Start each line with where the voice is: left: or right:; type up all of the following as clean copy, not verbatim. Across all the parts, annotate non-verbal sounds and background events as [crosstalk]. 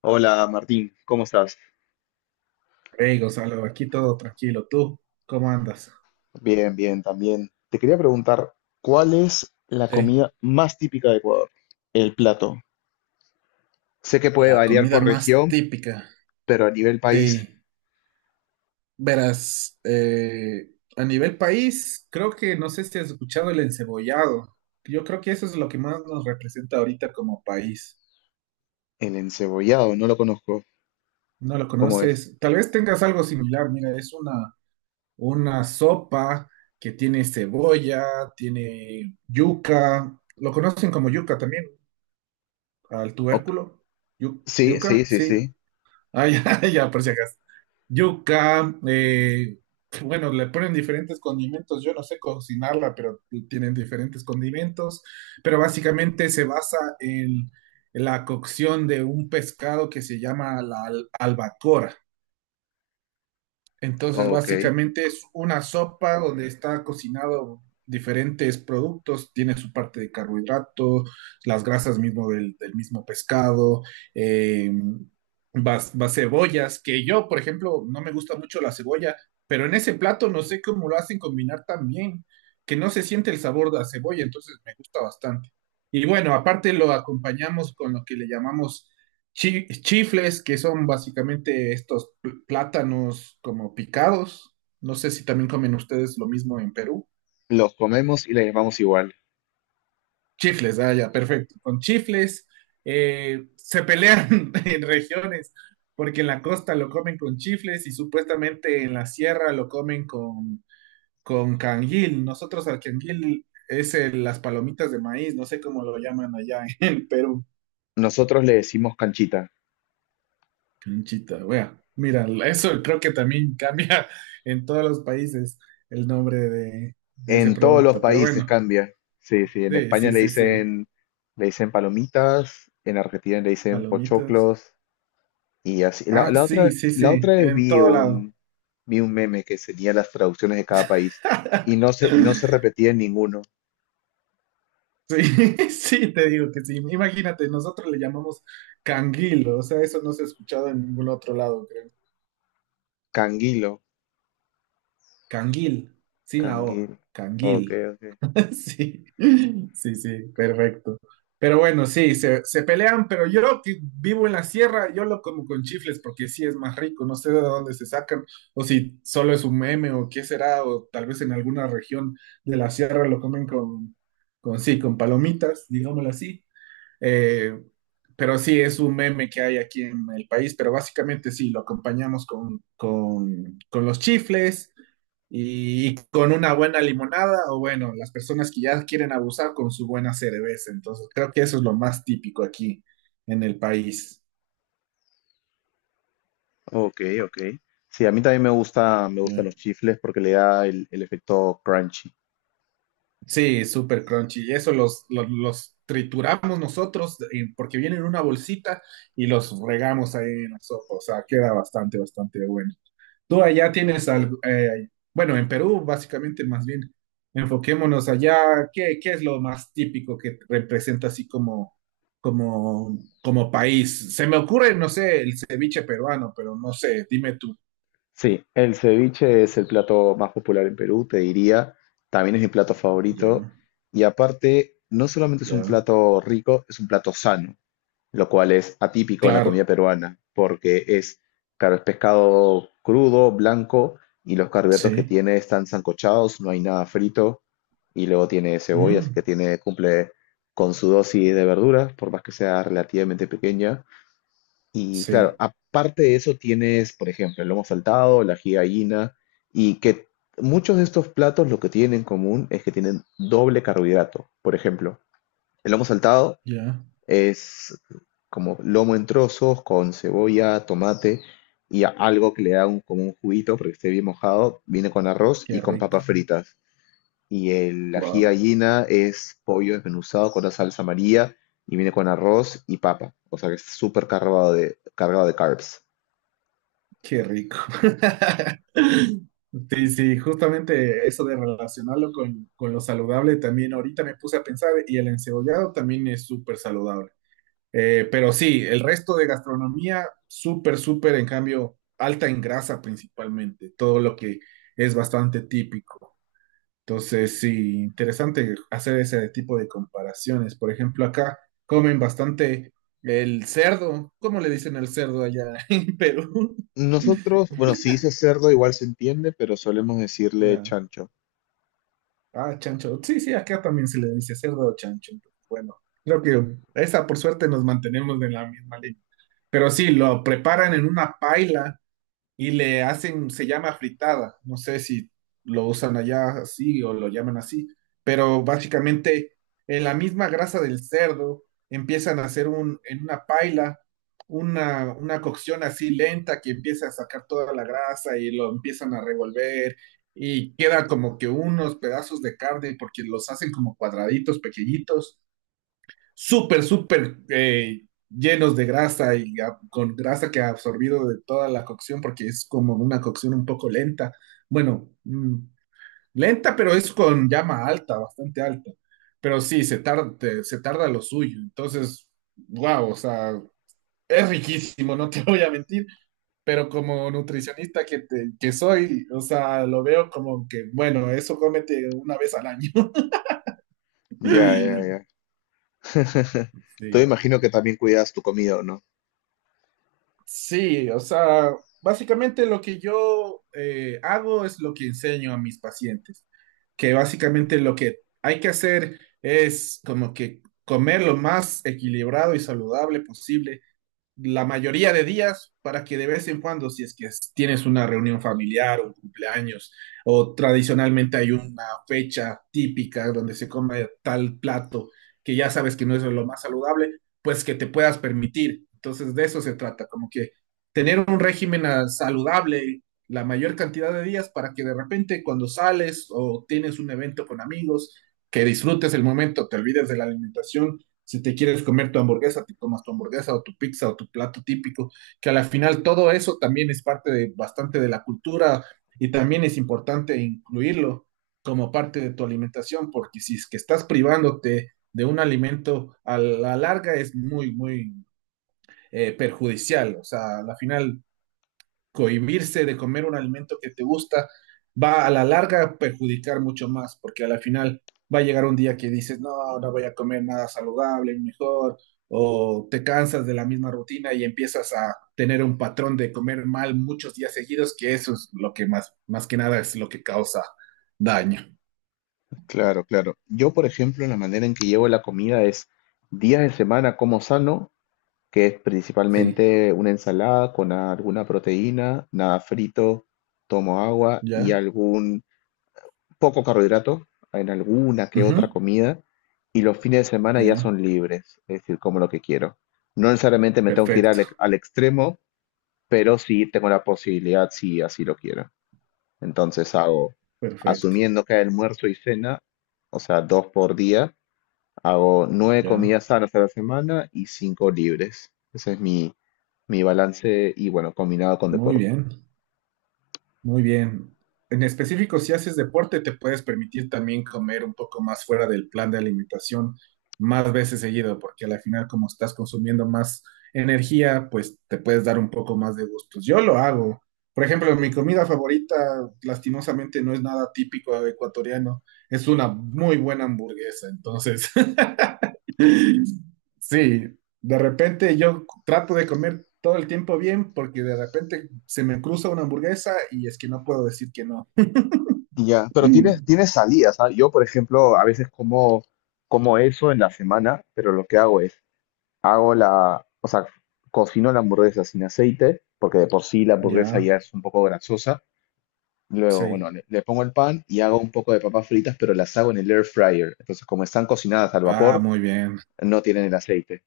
left: Hola Martín, ¿cómo estás?
right: Hey Gonzalo, aquí todo tranquilo. ¿Tú cómo andas?
left: Bien, bien, también. Te quería preguntar, ¿cuál es la
right: Sí,
left: comida más típica de Ecuador? El plato. Sé que puede
right: la
left: variar
right: comida
left: por
right: más
left: región,
right: típica.
left: pero a nivel país,
right: Sí, verás, a nivel país, creo que no sé si has escuchado el encebollado. Yo creo que eso es lo que más nos representa ahorita como país.
left: el encebollado, no lo conozco.
right: ¿No lo
left: ¿Cómo es?
right: conoces? Tal vez tengas algo similar. Mira, es una sopa que tiene cebolla, tiene yuca. Lo conocen como yuca también, al
left: Ok.
right: tubérculo. Yu-
left: Sí, sí,
right: yuca,
left: sí,
right: sí.
left: sí.
right: Ah, ya, [laughs] ya, por si acaso. Yuca, bueno, le ponen diferentes condimentos. Yo no sé cocinarla, pero tienen diferentes condimentos. Pero básicamente se basa en la cocción de un pescado que se llama la albacora. Entonces,
left: Ok.
right: básicamente es una sopa donde está cocinado diferentes productos, tiene su parte de carbohidrato, las grasas mismo del mismo pescado, eh, vas cebollas, que yo, por ejemplo, no me gusta mucho la cebolla, pero en ese plato no sé cómo lo hacen combinar tan bien, que no se siente el sabor de la cebolla, entonces me gusta bastante. Y bueno, aparte lo acompañamos con lo que le llamamos chifles, que son básicamente estos plátanos como picados. No sé si también comen ustedes lo mismo en Perú.
left: Los comemos y le llamamos igual.
right: Chifles, ah, ya, perfecto. Con chifles se pelean [laughs] en regiones, porque en la costa lo comen con chifles y supuestamente en la sierra lo comen con, canguil. Nosotros al canguil es las palomitas de maíz, no sé cómo lo llaman allá [laughs] en Perú.
left: Nosotros le decimos canchita.
right: Canchita, wea. Mira, eso creo que también [laughs] cambia en todos los países el nombre de ese
left: En todos los
right: producto. Pero
left: países
right: bueno,
left: cambia. Sí, sí. En
right: sí,
left: España
right: sí, sí, sí.
left: le dicen palomitas, en Argentina le dicen
right: Palomitas.
left: pochoclos. Y así, la,
right: Ah,
left: la
right: sí,
left: otra,
right: sí,
left: la
right: sí.
left: otra vez
right: En todo lado.
left: vi un meme que tenía las traducciones de cada país y
right: [laughs]
left: no se repetía en ninguno.
right: Sí, [laughs] sí, te digo que sí. Imagínate, nosotros le llamamos canguil, o sea, eso no se ha escuchado en ningún otro lado, creo.
left: Canguilo,
right: Canguil, sin la
left: canguil.
right: O,
left: Ok,
right: canguil.
left: ok.
right: [laughs] Sí, sí, sí, perfecto. Pero bueno, sí, se pelean, pero yo que vivo en la sierra, yo lo como con chifles porque sí es más rico, no sé de dónde se sacan, o si solo es un meme o qué será, o tal vez en alguna región de la sierra lo comen con, sí, con palomitas, digámoslo así. Eh, pero sí, es un meme que hay aquí en el país, pero básicamente sí, lo acompañamos con los chifles y con una buena limonada, o bueno, las personas que ya quieren abusar con su buena cerveza. Entonces, creo que eso es lo más típico aquí en el país.
left: Ok, ok. Sí, a mí también me gusta, me gustan
right: Yeah.
left: los chifles porque le da el efecto crunchy.
right: Sí, súper crunchy. Y eso los trituramos nosotros porque vienen en una bolsita y los regamos ahí en la sopa. O sea, queda bastante, bastante bueno. Tú allá tienes algo, bueno, en Perú básicamente más bien, enfoquémonos allá, ¿qué es lo más típico que representa así como país? Se me ocurre, no sé, el ceviche peruano, pero no sé, dime tú.
left: Sí, el ceviche es el plato más popular en Perú, te diría. También es mi plato favorito.
right: Ya,
left: Y aparte, no solamente es un
right: ya,
left: plato rico, es un plato sano, lo cual es atípico en la
right: claro,
left: comida peruana, porque es, claro, es pescado crudo, blanco, y los carbohidratos que
right: sí,
left: tiene están sancochados, no hay nada frito, y luego tiene cebolla, así que
right: mm,
left: tiene, cumple con su dosis de verduras, por más que sea relativamente pequeña. Y claro,
right: sí,
left: aparte de eso tienes, por ejemplo, el lomo saltado, la ají de gallina, y que muchos de estos platos lo que tienen en común es que tienen doble carbohidrato. Por ejemplo, el lomo saltado
right: ya,
left: es como lomo en trozos con cebolla, tomate y algo que le da un, como un juguito porque esté bien mojado. Viene con arroz y
right: qué
left: con papas
right: rico,
left: fritas. Y el ají
right: wow.
left: gallina es pollo desmenuzado con la salsa amarilla y viene con arroz y papa. O sea que es súper cargado de carbs.
right: Qué rico. [laughs] Sí, sí, justamente eso de relacionarlo con lo saludable también ahorita me puse a pensar y el encebollado también es súper saludable. Pero sí, el resto de gastronomía, súper, súper, en cambio, alta en grasa principalmente, todo lo que es bastante típico. Entonces, sí, interesante hacer ese tipo de comparaciones. Por ejemplo, acá comen bastante el cerdo. ¿Cómo le dicen al cerdo allá [laughs] en Perú?
left: Nosotros, bueno, si dice cerdo igual se entiende, pero solemos decirle
right: Ya.
left: chancho.
right: Ah, chancho. Sí, sí, acá también se le dice cerdo o chancho. Bueno, creo que esa por suerte nos mantenemos en la misma línea. Pero sí, lo preparan en una paila y le hacen, se llama fritada, no sé si lo usan allá así o lo llaman así, pero básicamente en la misma grasa del cerdo empiezan a hacer en una paila una cocción así lenta que empieza a sacar toda la grasa y lo empiezan a revolver y queda como que unos pedazos de carne porque los hacen como cuadraditos pequeñitos súper, súper llenos de grasa y con grasa que ha absorbido de toda la cocción, porque es como una cocción un poco lenta. Bueno, lenta, pero es con llama alta, bastante alta. Pero sí, se tarda, se tarda lo suyo. Entonces, wow, o sea, es riquísimo, no te [laughs] voy a mentir. Pero como nutricionista que soy, o sea, lo veo como que, bueno, eso cómete una vez al año.
left: Ya, ya,
right: [laughs]
left: ya. [laughs] Tú
right: Sí.
left: imagino que también cuidas tu comida, ¿o no?
right: Sí, o sea, básicamente lo que yo hago es lo que enseño a mis pacientes, que básicamente lo que hay que hacer es como que comer lo más equilibrado y saludable posible la mayoría de días para que de vez en cuando, si es que tienes una reunión familiar, un cumpleaños, o tradicionalmente hay una fecha típica donde se come tal plato que ya sabes que no es lo más saludable, pues que te puedas permitir. Entonces de eso se trata, como que tener un régimen saludable la mayor cantidad de días para que de repente cuando sales o tienes un evento con amigos, que disfrutes el momento, te olvides de la alimentación si te quieres comer tu hamburguesa, te tomas tu hamburguesa o tu pizza o tu plato típico, que a la final todo eso también es parte de bastante de la cultura y también es importante incluirlo como parte de tu alimentación, porque si es que estás privándote de un alimento a la larga es muy, muy perjudicial. O sea, a la final cohibirse de comer un alimento que te gusta va a la larga a perjudicar mucho más, porque a la final va a llegar un día que dices, no, no voy a comer nada saludable, mejor, o te cansas de la misma rutina y empiezas a tener un patrón de comer mal muchos días seguidos, que eso es lo que más, más que nada es lo que causa daño.
left: Claro, claro. Yo, por ejemplo, la manera en que llevo la comida es: días de semana como sano, que es
right: Sí,
left: principalmente una ensalada con alguna proteína, nada frito, tomo agua y
right: ya.
left: algún poco carbohidrato en alguna que otra
right: Ujú,
left: comida. Y los fines de semana ya
right: ya.
left: son libres, es decir, como lo que quiero. No necesariamente me tengo que ir al,
right: Perfecto,
left: al extremo, pero sí tengo la posibilidad si así lo quiero. Entonces hago,
right: perfecto.
left: asumiendo que hay almuerzo y cena, o sea, dos por día, hago nueve
right: Ya.
left: comidas sanas a la semana y 5 libres. Ese es mi, mi balance y bueno, combinado con
right: Muy
left: deporte.
right: bien. Muy bien. En específico, si haces deporte, te puedes permitir también comer un poco más fuera del plan de alimentación más veces seguido, porque al final, como estás consumiendo más energía, pues te puedes dar un poco más de gustos. Yo lo hago. Por ejemplo, mi comida favorita, lastimosamente, no es nada típico ecuatoriano. Es una muy buena hamburguesa. Entonces, [laughs] sí, de repente yo trato de comer todo el tiempo bien porque de repente se me cruza una hamburguesa y es que no puedo decir que no.
left: Ya, pero tienes,
right: Mm.
left: tienes salidas, ¿ah? Yo, por ejemplo, a veces como, como eso en la semana, pero lo que hago es, hago la, o sea, cocino la hamburguesa sin aceite, porque de por sí la hamburguesa
right: Ya,
left: ya es un poco grasosa. Luego, bueno,
right: sí.
left: le pongo el pan y hago un poco de papas fritas, pero las hago en el air fryer. Entonces, como están cocinadas al
right: Ah,
left: vapor,
right: muy bien.
left: no tienen el aceite.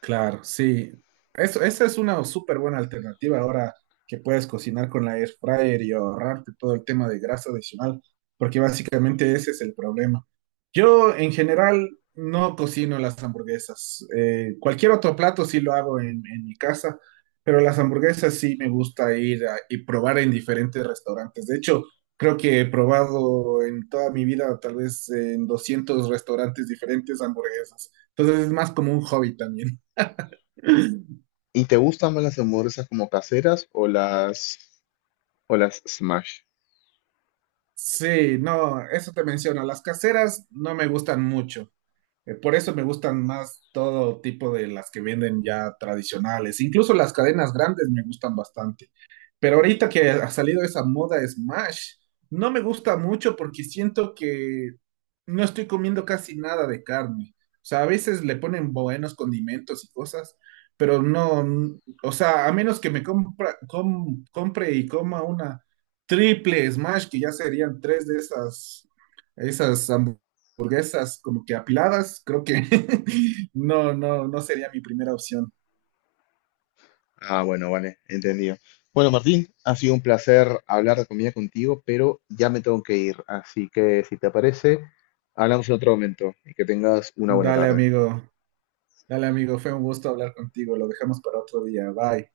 right: Claro, sí. Eso, esa es una súper buena alternativa ahora que puedes cocinar con la air fryer y ahorrarte todo el tema de grasa adicional, porque básicamente ese es el problema. Yo en general no cocino las hamburguesas. Cualquier otro plato sí lo hago en mi casa, pero las hamburguesas sí me gusta ir y probar en diferentes restaurantes. De hecho, creo que he probado en toda mi vida tal vez en 200 restaurantes diferentes hamburguesas. Entonces es más como un hobby también.
left: ¿Y te gustan más las hamburguesas como caseras o las smash?
right: Sí, no, eso te menciono. Las caseras no me gustan mucho. Por eso me gustan más todo tipo de las que venden ya tradicionales. Incluso las cadenas grandes me gustan bastante. Pero ahorita que ha salido esa moda Smash, no me gusta mucho porque siento que no estoy comiendo casi nada de carne. O sea, a veces le ponen buenos condimentos y cosas, pero no, o sea, a menos que me compre y coma una triple Smash, que ya serían tres de esas hamburguesas como que apiladas, creo que [laughs] no, no, no sería mi primera opción.
left: Ah, bueno, vale, entendido. Bueno, Martín, ha sido un placer hablar de comida contigo, pero ya me tengo que ir, así que si te parece, hablamos en otro momento y que tengas una buena
right: Dale,
left: tarde.
right: amigo. Dale, amigo, fue un gusto hablar contigo. Lo dejamos para otro día. Bye.